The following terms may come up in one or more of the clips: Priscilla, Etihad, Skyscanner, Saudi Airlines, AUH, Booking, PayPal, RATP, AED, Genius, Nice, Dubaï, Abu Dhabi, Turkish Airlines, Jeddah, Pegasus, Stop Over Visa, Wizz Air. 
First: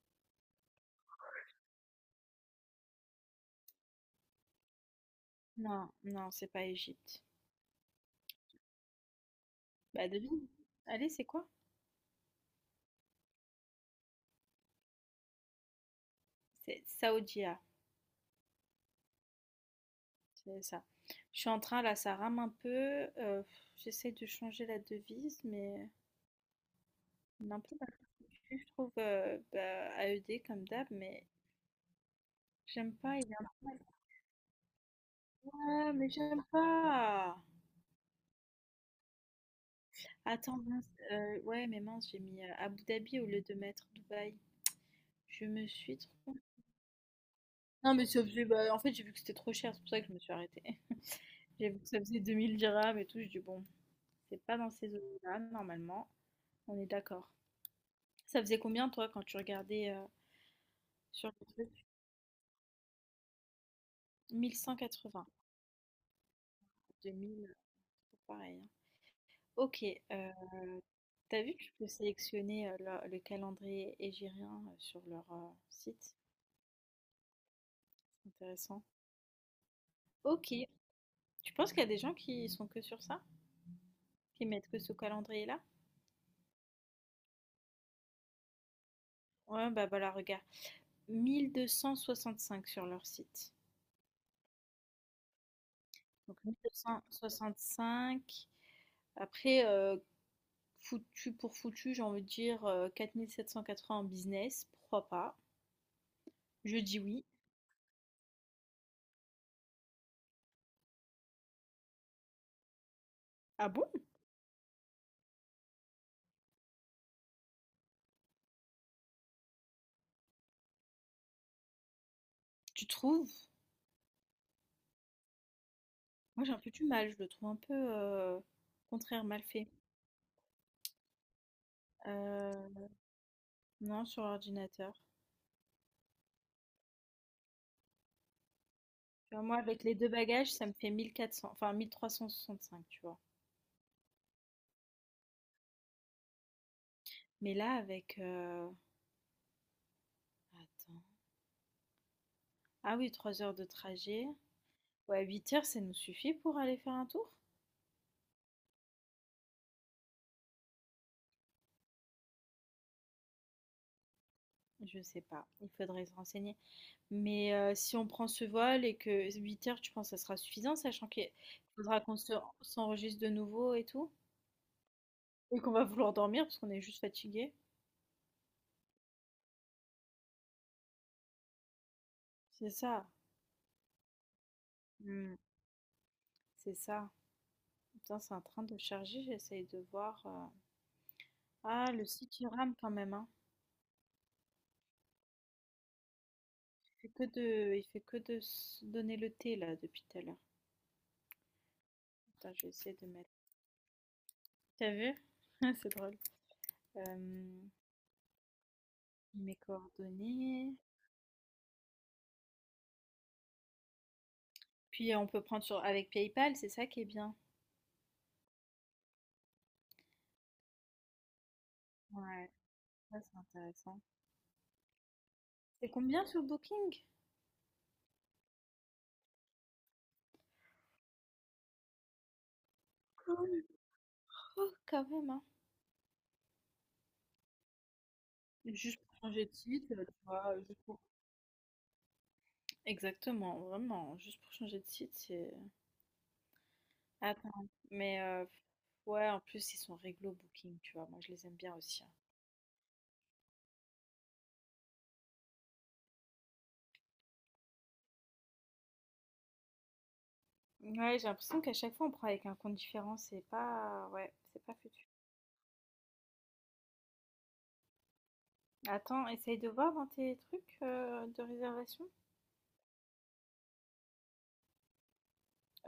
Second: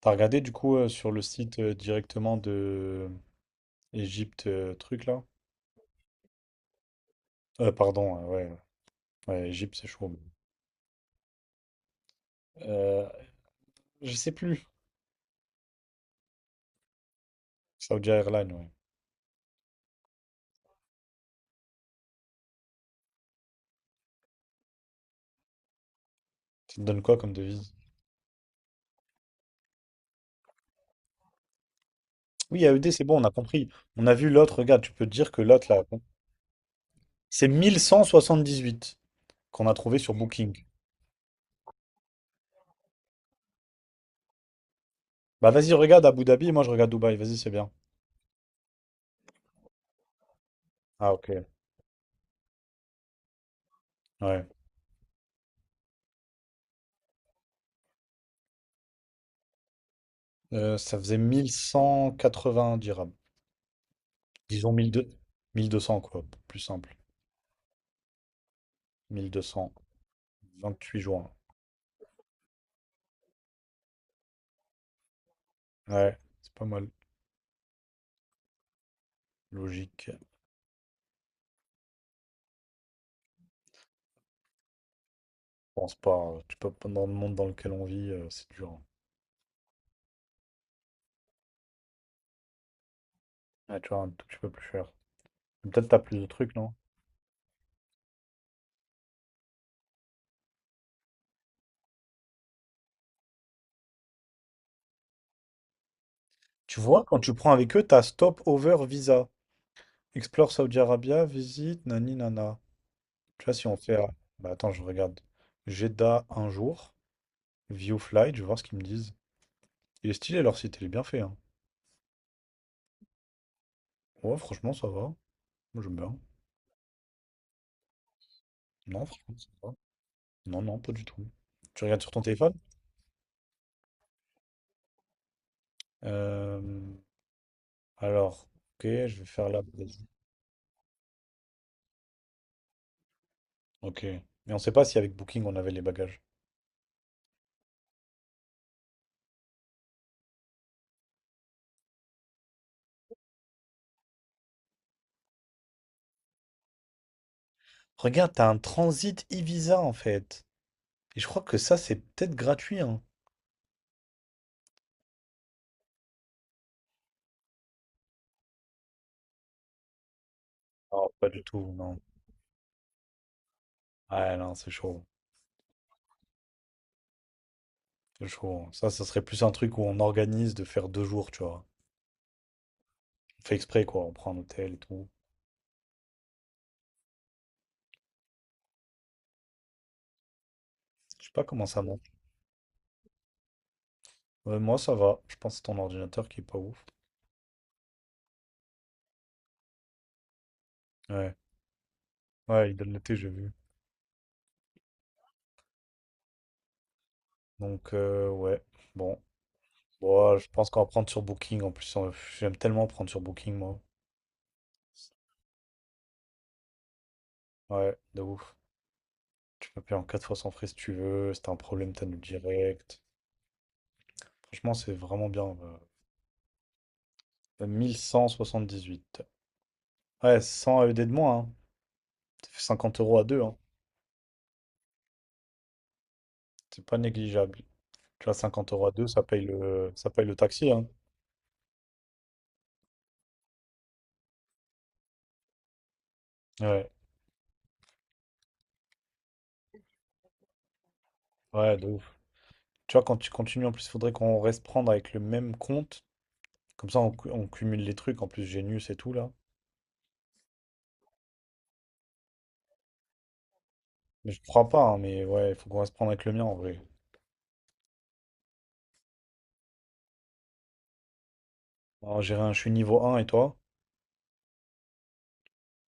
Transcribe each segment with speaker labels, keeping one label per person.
Speaker 1: T'as regardé du coup sur le site directement de Égypte truc là?
Speaker 2: Non, non, c'est pas Égypte.
Speaker 1: Pardon, ouais, ouais, Égypte c'est
Speaker 2: Bah
Speaker 1: chaud.
Speaker 2: devine. Allez, c'est quoi?
Speaker 1: Euh, je sais plus.
Speaker 2: C'est Saoudia,
Speaker 1: Saudi Airlines, ouais.
Speaker 2: c'est ça. Je suis en train là, ça rame un peu. J'essaie de changer la devise, mais
Speaker 1: Ça te donne quoi comme
Speaker 2: on est un
Speaker 1: devise?
Speaker 2: peu mal foutu, je trouve, bah, AED comme d'hab, mais
Speaker 1: Oui, AED,
Speaker 2: j'aime
Speaker 1: c'est
Speaker 2: pas.
Speaker 1: bon, on
Speaker 2: Il
Speaker 1: a
Speaker 2: est un peu
Speaker 1: compris.
Speaker 2: mal-
Speaker 1: On a vu l'autre, regarde, tu peux te dire que l'autre là,
Speaker 2: Ah, mais j'aime pas.
Speaker 1: c'est 1178 qu'on a trouvé sur Booking.
Speaker 2: Attends, mince, ouais, mais mince, j'ai mis Abu Dhabi au lieu de mettre Dubaï. Je
Speaker 1: Bah
Speaker 2: me
Speaker 1: vas-y,
Speaker 2: suis
Speaker 1: regarde Abu
Speaker 2: trompée.
Speaker 1: Dhabi et moi je regarde Dubaï, vas-y, c'est bien.
Speaker 2: Non, mais ça faisait, bah, en fait, j'ai vu que c'était trop cher, c'est pour ça que je me suis arrêtée.
Speaker 1: Ah, ok,
Speaker 2: J'ai vu que ça faisait 2000 dirhams et tout, je dis bon. C'est
Speaker 1: ouais.
Speaker 2: pas dans ces zones-là, normalement. On est d'accord. Ça faisait combien, toi, quand tu regardais
Speaker 1: Ça faisait
Speaker 2: sur le truc?
Speaker 1: 1180 dirhams. Disons mille deux cents,
Speaker 2: 1180.
Speaker 1: 1200, quoi, plus simple.
Speaker 2: 2000, c'est pareil, hein.
Speaker 1: 1200.
Speaker 2: Ok. euh,
Speaker 1: 28 juin.
Speaker 2: T'as vu que tu peux sélectionner le calendrier égyrien sur leur site?
Speaker 1: Ouais, c'est pas mal.
Speaker 2: C'est intéressant.
Speaker 1: Logique. Je
Speaker 2: Ok. Tu penses qu'il y a des gens qui sont que sur ça? Qui mettent que ce calendrier-là?
Speaker 1: pense pas. Tu peux pas dans le monde dans lequel on vit, c'est dur, hein.
Speaker 2: Ouais, bah voilà, regarde. 1265 sur leur site.
Speaker 1: Ouais, tu vois, un tout petit peu plus cher. Mais peut-être t'as plus de
Speaker 2: Donc
Speaker 1: trucs, non?
Speaker 2: 1265. Après, foutu pour foutu, j'ai envie de dire 4780 en business, pourquoi pas? Je
Speaker 1: Tu
Speaker 2: dis
Speaker 1: vois, quand
Speaker 2: oui.
Speaker 1: tu prends avec eux, t'as Stop Over Visa. Explore Saudi Arabia, visite, nani nana. Tu vois, si
Speaker 2: Ah
Speaker 1: on
Speaker 2: bon?
Speaker 1: fait. Bah attends, je regarde. Jeddah un jour, View Flight, je vais voir ce qu'ils me disent. Il est stylé leur site, il est bien fait, hein.
Speaker 2: Tu trouves?
Speaker 1: Ouais, franchement, ça va. Moi, j'aime bien.
Speaker 2: Moi j'ai un peu du mal, je le trouve un peu
Speaker 1: Non,
Speaker 2: contraire
Speaker 1: franchement,
Speaker 2: mal
Speaker 1: ça
Speaker 2: fait.
Speaker 1: va. Non, non, pas du tout. Tu regardes sur ton téléphone?
Speaker 2: Euh, non, sur l'ordinateur.
Speaker 1: Euh, Alors, ok, je vais
Speaker 2: Tu vois,
Speaker 1: faire
Speaker 2: moi
Speaker 1: là.
Speaker 2: avec les deux bagages, ça me fait 1400, enfin 1365, tu vois.
Speaker 1: Ok. Mais on sait pas si avec Booking on avait les bagages.
Speaker 2: Mais là avec... attends. Ah oui, 3 heures de trajet. Ouais, 8 heures, ça nous suffit pour aller faire un tour?
Speaker 1: Regarde, t'as un transit e-visa en fait. Et je crois que ça, c'est peut-être gratuit, hein.
Speaker 2: Je sais pas, il faudrait se renseigner. Mais si on prend ce vol et que 8 heures, tu penses que ça sera suffisant?
Speaker 1: Non,
Speaker 2: Sachant
Speaker 1: pas
Speaker 2: qu'il
Speaker 1: du tout,
Speaker 2: faudra
Speaker 1: non.
Speaker 2: qu'on se s'enregistre de nouveau et tout?
Speaker 1: Ouais, non, c'est chaud.
Speaker 2: Et qu'on va vouloir dormir parce qu'on est juste fatigué?
Speaker 1: C'est chaud. Ça serait plus un truc où on organise de faire deux jours, tu vois.
Speaker 2: C'est ça.
Speaker 1: On fait exprès, quoi. On prend un hôtel et tout.
Speaker 2: Mmh, c'est ça. Putain, c'est en train de charger, j'essaye de voir,
Speaker 1: Je sais pas comment ça
Speaker 2: ah,
Speaker 1: monte.
Speaker 2: le site, il rame quand même, hein.
Speaker 1: Ouais, moi, ça va. Je pense que c'est ton ordinateur qui est pas ouf.
Speaker 2: Il fait que de se donner le thé, là, depuis tout à l'heure.
Speaker 1: Ouais.
Speaker 2: Attends, je vais
Speaker 1: Ouais, il donne
Speaker 2: essayer de
Speaker 1: l'été, j'ai
Speaker 2: mettre
Speaker 1: vu.
Speaker 2: T'as vu? C'est drôle. Hem,
Speaker 1: Donc, ouais. Bon.
Speaker 2: mes
Speaker 1: Bon, je pense
Speaker 2: coordonnées.
Speaker 1: qu'on va prendre sur Booking en plus. J'aime tellement prendre sur Booking, moi.
Speaker 2: Puis on peut prendre sur avec PayPal, c'est ça qui est bien.
Speaker 1: Ouais, de ouf. Tu peux payer en 4 fois sans frais si tu veux. Si t'as un problème, t'annules
Speaker 2: Ouais,
Speaker 1: direct.
Speaker 2: ça, c'est intéressant.
Speaker 1: Franchement, c'est vraiment bien.
Speaker 2: C'est combien sur Booking?
Speaker 1: 1178. Ouais, 100 AED de moins, hein. Ça fait 50 € à deux, hein.
Speaker 2: Cool. Oh, quand même, hein.
Speaker 1: C'est pas négligeable. Tu vois, 50 € à
Speaker 2: Juste
Speaker 1: deux,
Speaker 2: pour
Speaker 1: ça paye
Speaker 2: changer de
Speaker 1: le,
Speaker 2: site,
Speaker 1: ça
Speaker 2: tu
Speaker 1: paye le
Speaker 2: vois,
Speaker 1: taxi, hein.
Speaker 2: exactement, vraiment, juste pour changer de site, c'est...
Speaker 1: Ouais,
Speaker 2: Attends, mais ouais, en plus, ils sont réglo Booking, tu vois, moi je les aime bien
Speaker 1: ouais, de
Speaker 2: aussi, hein.
Speaker 1: ouf. Tu vois, quand tu continues, en plus, il faudrait qu'on reste prendre avec le même compte. Comme ça, on cumule les trucs. En plus, Genius et tout, là.
Speaker 2: Ouais, j'ai l'impression qu'à chaque fois, on prend avec un compte différent, c'est pas...
Speaker 1: Mais
Speaker 2: Ouais,
Speaker 1: je
Speaker 2: c'est
Speaker 1: crois
Speaker 2: pas
Speaker 1: pas, hein,
Speaker 2: foutu.
Speaker 1: mais ouais, il faut qu'on reste prendre avec le mien, en vrai.
Speaker 2: Attends, essaye de voir dans tes trucs de réservation.
Speaker 1: Alors, j'ai rien, je suis niveau un et toi?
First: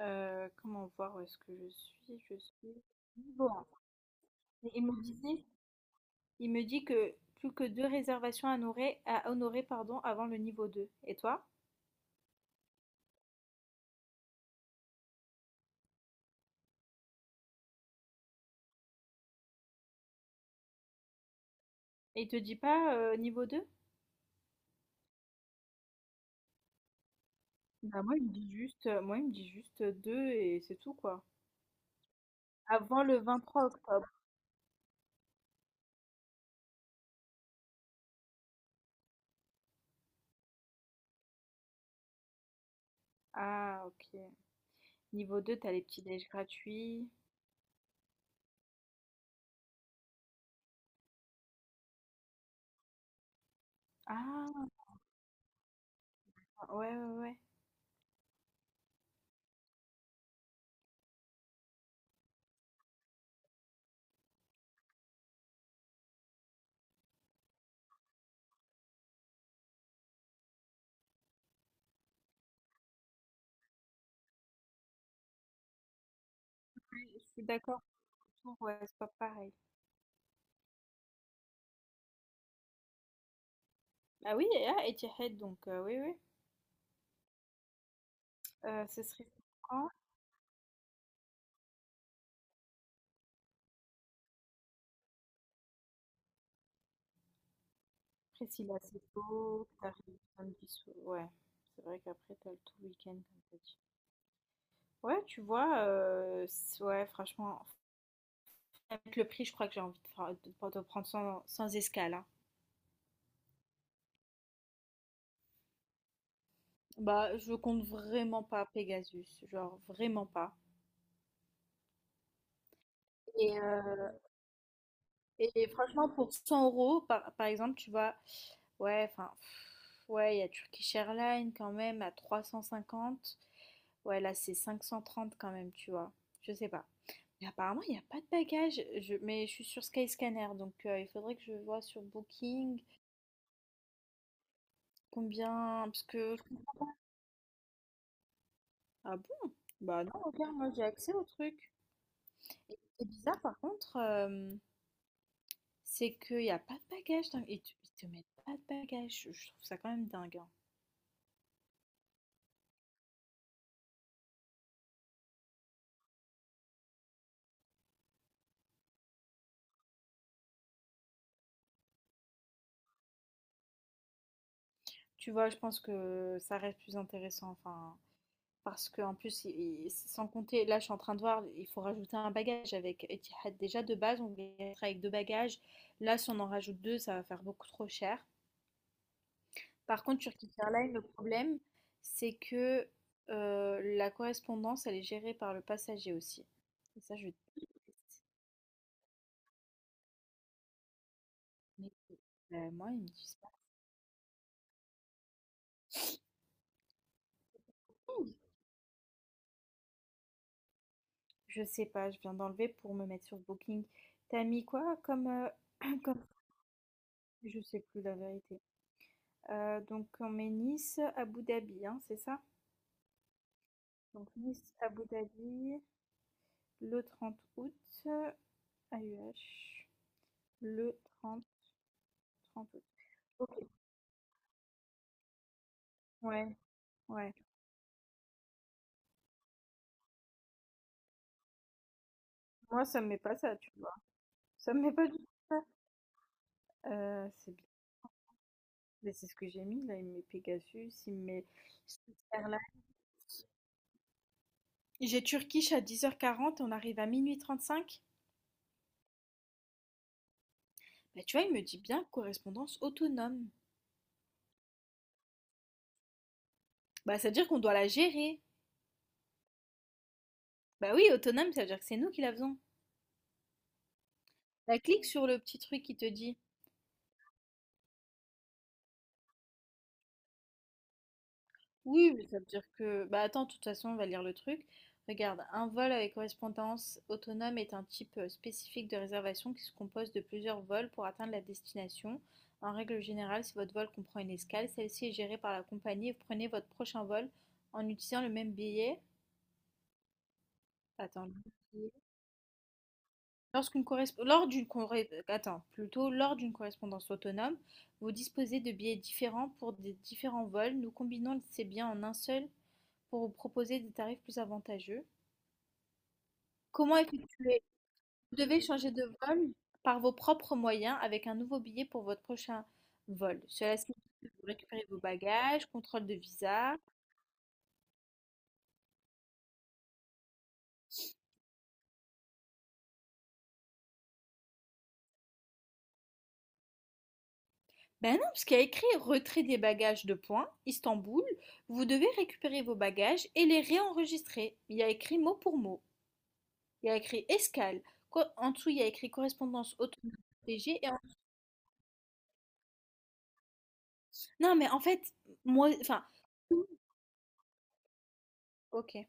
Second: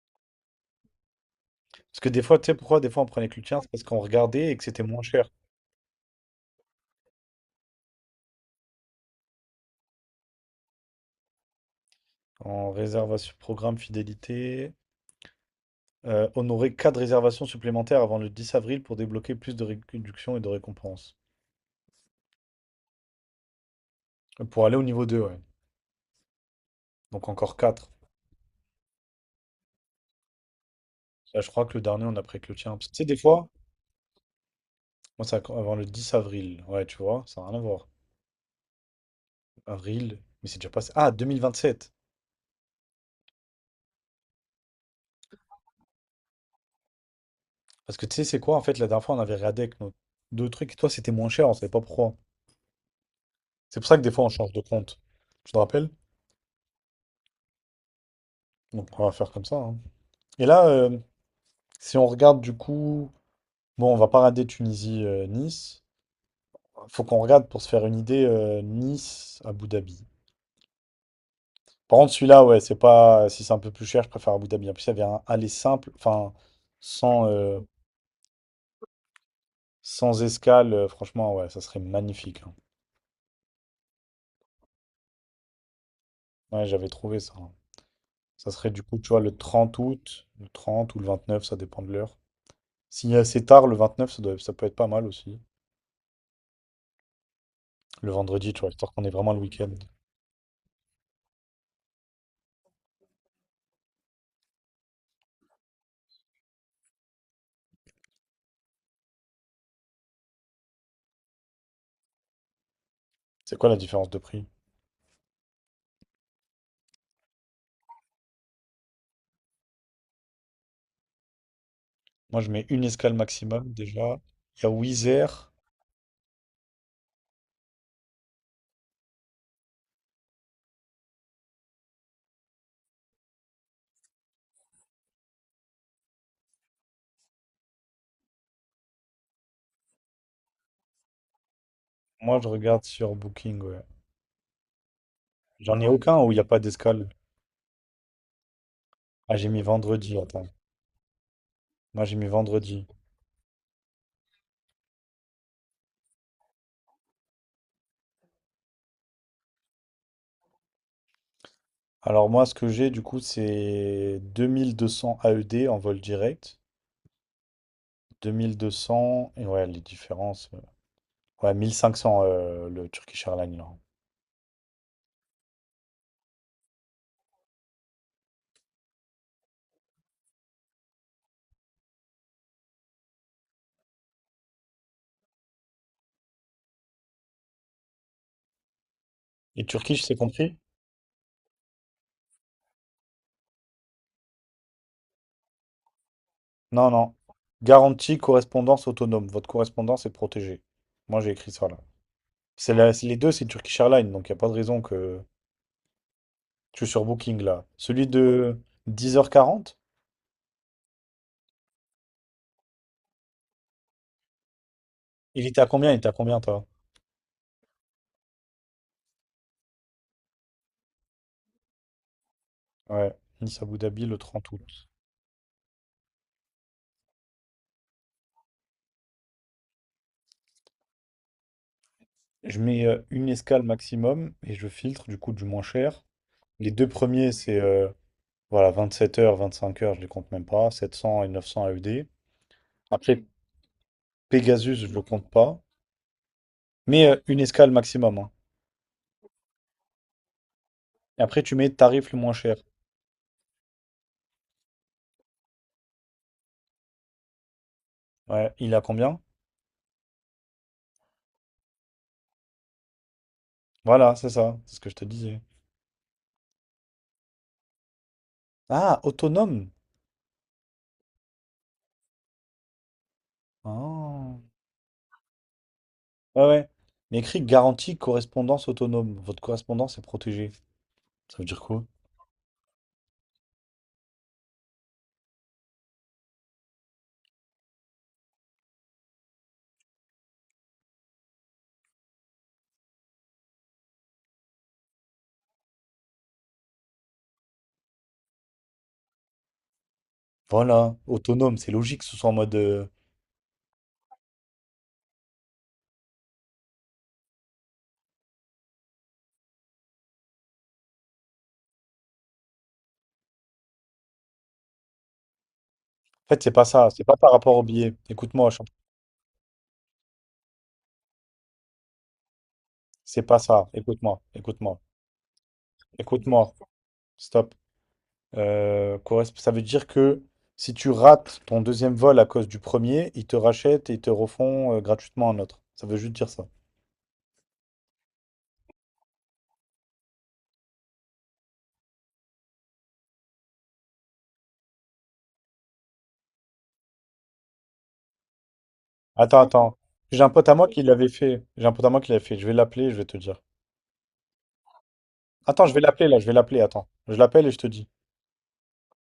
Speaker 2: Comment voir où est-ce que je
Speaker 1: Parce que
Speaker 2: suis?
Speaker 1: des
Speaker 2: Je
Speaker 1: fois, tu sais pourquoi
Speaker 2: suis...
Speaker 1: des fois on prenait que le
Speaker 2: Bon,
Speaker 1: tien, c'est parce qu'on regardait et que c'était moins cher.
Speaker 2: immobilisé. Il me dit que plus que deux réservations à honorer pardon, avant le niveau 2. Et toi?
Speaker 1: En réservation, programme fidélité. Honorer 4 réservations supplémentaires avant le 10 avril pour débloquer plus de réductions et de récompenses.
Speaker 2: Et il te dit pas niveau deux?
Speaker 1: Pour aller au niveau deux, ouais. Donc encore quatre.
Speaker 2: Bah moi il me dit juste 2 et c'est tout quoi.
Speaker 1: Là, je crois que le dernier, on a pris que le tien. Parce que, tu
Speaker 2: Avant
Speaker 1: sais, des
Speaker 2: le vingt
Speaker 1: fois,
Speaker 2: trois octobre.
Speaker 1: moi, c'est avant le 10 avril. Ouais, tu vois, ça n'a rien à voir. Avril, mais c'est déjà passé. Ah, 2027.
Speaker 2: Ah ok. Niveau 2, t'as les petits déj gratuits.
Speaker 1: Parce que tu sais, c'est quoi, en fait, la dernière fois, on avait regardé avec nos deux trucs et toi, c'était moins cher, on savait pas pourquoi. C'est pour ça que des fois, on change de
Speaker 2: Ah
Speaker 1: compte. Tu te rappelles?
Speaker 2: ouais ouais ouais.
Speaker 1: Donc, on va faire comme ça, hein. Et là, si on regarde du coup. Bon, on va pas rater Tunisie-Nice. Faut qu'on regarde pour se faire une idée Nice-Abu Dhabi. Par contre, celui-là, ouais, c'est pas. Si c'est un peu plus cher, je préfère Abu Dhabi. En plus, il y avait un aller simple, enfin,
Speaker 2: Je
Speaker 1: sans,
Speaker 2: suis
Speaker 1: euh,
Speaker 2: d'accord pour tout, ouais, c'est pas pareil.
Speaker 1: sans escale. Franchement, ouais, ça serait magnifique, hein.
Speaker 2: Ah oui, et ah, Etihad donc oui oui.
Speaker 1: Ouais, j'avais trouvé ça, hein. Ça serait du coup,
Speaker 2: Ce
Speaker 1: tu vois,
Speaker 2: serait
Speaker 1: le
Speaker 2: pour
Speaker 1: 30
Speaker 2: quand?
Speaker 1: août, le 30 ou le 29, ça dépend de l'heure. S'il y a assez tard, le 29, ça peut être pas mal aussi. Le vendredi, tu vois,
Speaker 2: Priscilla,
Speaker 1: histoire
Speaker 2: c'est
Speaker 1: qu'on ait vraiment le
Speaker 2: tôt,
Speaker 1: week-end.
Speaker 2: t'arrives samedi soir. Ouais. C'est vrai qu'après t'as le tout week-end comme ça. Ouais, tu vois, ouais, franchement, avec le prix, je crois que j'ai envie de, de prendre sans escale, hein.
Speaker 1: C'est quoi la différence de prix?
Speaker 2: Bah, je compte vraiment pas Pegasus, genre vraiment pas.
Speaker 1: Moi, je mets une escale
Speaker 2: Et,
Speaker 1: maximum
Speaker 2: euh,
Speaker 1: déjà. Il y a Wizz Air.
Speaker 2: et franchement, pour 100 euros, par exemple, tu vois, ouais, enfin, pff, ouais, il y a Turkish Airlines quand même à 350. Ouais, là, c'est 530 quand même, tu vois. Je sais pas. Mais apparemment, il n'y a pas de bagages, mais je suis sur Skyscanner, donc il faudrait que je vois sur
Speaker 1: Moi, je
Speaker 2: Booking.
Speaker 1: regarde sur Booking, ouais. J'en
Speaker 2: Combien?
Speaker 1: ai
Speaker 2: Parce
Speaker 1: aucun où il
Speaker 2: que
Speaker 1: n'y a pas d'escale.
Speaker 2: ah
Speaker 1: Ah, j'ai
Speaker 2: bon?
Speaker 1: mis
Speaker 2: Bah non,
Speaker 1: vendredi, attends.
Speaker 2: regarde, moi j'ai accès au truc.
Speaker 1: Moi, j'ai mis
Speaker 2: Et
Speaker 1: vendredi.
Speaker 2: ce bizarre par contre, c'est qu'il n'y a pas de bagages. Dingue. Et tu- ils te mettent pas de bagages. Je trouve ça quand même dingue, hein.
Speaker 1: Alors, moi, ce que j'ai, du coup, c'est 2200 AED en vol direct. 2200, et ouais, les différences. Ouais, 1500 le Turkish Airlines, là.
Speaker 2: Tu vois, je pense que ça reste plus intéressant. Enfin, parce qu'en plus, sans compter, là je suis en train de voir, il faut rajouter un bagage avec Etihad. Déjà de base, on voulait être avec deux bagages. Là, si on en rajoute deux, ça va faire beaucoup trop cher.
Speaker 1: Et Turkish,
Speaker 2: Par
Speaker 1: c'est
Speaker 2: contre, Turkish
Speaker 1: compris?
Speaker 2: Airlines, le problème, c'est que la correspondance, elle est gérée par le passager aussi.
Speaker 1: Non,
Speaker 2: Et
Speaker 1: non.
Speaker 2: ça, je
Speaker 1: Garantie,
Speaker 2: déteste.
Speaker 1: correspondance autonome. Votre correspondance est protégée. Moi, j'ai écrit ça, là.
Speaker 2: Mais
Speaker 1: C'est
Speaker 2: moi,
Speaker 1: la-
Speaker 2: ils
Speaker 1: c'est
Speaker 2: me
Speaker 1: les deux, c'est
Speaker 2: pas.
Speaker 1: Turkish Airlines, donc il n'y a pas de raison que... Je suis sur Booking, là. Celui de 10h40?
Speaker 2: Je sais pas, je viens d'enlever pour me mettre sur Booking. T'as mis quoi comme,
Speaker 1: Il était à combien? Il était à
Speaker 2: comme...
Speaker 1: combien, toi?
Speaker 2: Je sais plus la vérité. Donc, on met Nice, Abu Dhabi, hein, c'est ça?
Speaker 1: Ouais, Nice Abu Dhabi le
Speaker 2: Donc,
Speaker 1: 30
Speaker 2: Nice,
Speaker 1: août.
Speaker 2: Abu Dhabi, le 30 août, AUH, le 30
Speaker 1: Je
Speaker 2: 30 août.
Speaker 1: mets une
Speaker 2: Ok.
Speaker 1: escale maximum et je filtre du coup du moins cher.
Speaker 2: Ouais,
Speaker 1: Les deux premiers,
Speaker 2: ouais.
Speaker 1: c'est voilà, 27h, 25 heures, je les compte même pas. 700 et 900 AED.
Speaker 2: Moi, ça me met
Speaker 1: Après,
Speaker 2: pas ça, tu vois.
Speaker 1: Pegasus,
Speaker 2: Ça me met
Speaker 1: je le
Speaker 2: pas du
Speaker 1: compte
Speaker 2: tout
Speaker 1: pas.
Speaker 2: ça.
Speaker 1: Mais une
Speaker 2: C'est bien.
Speaker 1: escale maximum, hein.
Speaker 2: Mais c'est ce que j'ai mis là. Il me met Pegasus, il
Speaker 1: Et
Speaker 2: me
Speaker 1: après,
Speaker 2: met
Speaker 1: tu mets tarif le moins cher.
Speaker 2: Switzerland. J'ai Turkish à 10h40 et on arrive à 0h35.
Speaker 1: Ouais, il a combien?
Speaker 2: Bah, tu vois, il me dit bien correspondance autonome.
Speaker 1: Voilà, c'est ça. C'est ce que je te disais.
Speaker 2: Bah, ça veut dire qu'on doit la gérer.
Speaker 1: Ah, autonome.
Speaker 2: Bah oui, autonome, ça veut dire que c'est nous qui la faisons.
Speaker 1: Ah.
Speaker 2: Bah, clique sur le petit truc qui te dit.
Speaker 1: Ouais, ouais. Mais écrit garantie correspondance autonome. Votre correspondance est protégée. Ça veut dire quoi?
Speaker 2: Oui, mais ça veut dire que... Bah attends, de toute façon, on va lire le truc. Regarde, un vol avec correspondance autonome est un type spécifique de réservation qui se compose de plusieurs vols pour atteindre la destination. En règle générale, si votre vol comprend une escale, celle-ci est gérée par la compagnie et vous prenez votre prochain vol en utilisant le même billet.
Speaker 1: Voilà,
Speaker 2: Attends, le
Speaker 1: autonome, c'est
Speaker 2: billet.
Speaker 1: logique que ce soit en mode.
Speaker 2: Lorsqu'une corresp- lors d'une corré- Attends, plutôt lors d'une correspondance autonome, vous disposez de billets différents pour des différents vols. Nous combinons ces biens en un seul pour vous proposer des tarifs plus avantageux.
Speaker 1: En fait, c'est pas ça,
Speaker 2: Comment
Speaker 1: c'est pas par rapport
Speaker 2: effectuer?
Speaker 1: au billet.
Speaker 2: Vous
Speaker 1: Écoute-moi, je
Speaker 2: devez
Speaker 1: suis en-
Speaker 2: changer de vol par vos propres moyens avec un nouveau billet pour votre prochain
Speaker 1: c'est pas
Speaker 2: vol.
Speaker 1: ça.
Speaker 2: Cela signifie
Speaker 1: Écoute-moi,
Speaker 2: que vous
Speaker 1: écoute-moi,
Speaker 2: récupérez vos bagages, contrôle de
Speaker 1: écoute-moi.
Speaker 2: visa.
Speaker 1: Stop. Ça veut dire que si tu rates ton deuxième vol à cause du premier, ils te rachètent et ils te refont gratuitement un autre. Ça veut juste dire ça.
Speaker 2: Ben non, parce qu'il y a écrit retrait des bagages de points, Istanbul. Vous devez récupérer vos bagages et les réenregistrer. Il y a écrit mot pour mot. Il y a écrit escale. En dessous, il y a écrit
Speaker 1: Attends, attends.
Speaker 2: correspondance
Speaker 1: J'ai un pote à moi
Speaker 2: automatique.
Speaker 1: qui
Speaker 2: et en-
Speaker 1: l'avait fait. J'ai un pote à moi qui l'avait fait. Je vais l'appeler, je vais te dire.
Speaker 2: Non, mais en fait,
Speaker 1: Attends,
Speaker 2: moi,
Speaker 1: je vais
Speaker 2: enfin,
Speaker 1: l'appeler là, je vais l'appeler, attends. Je l'appelle et je te dis.
Speaker 2: ok.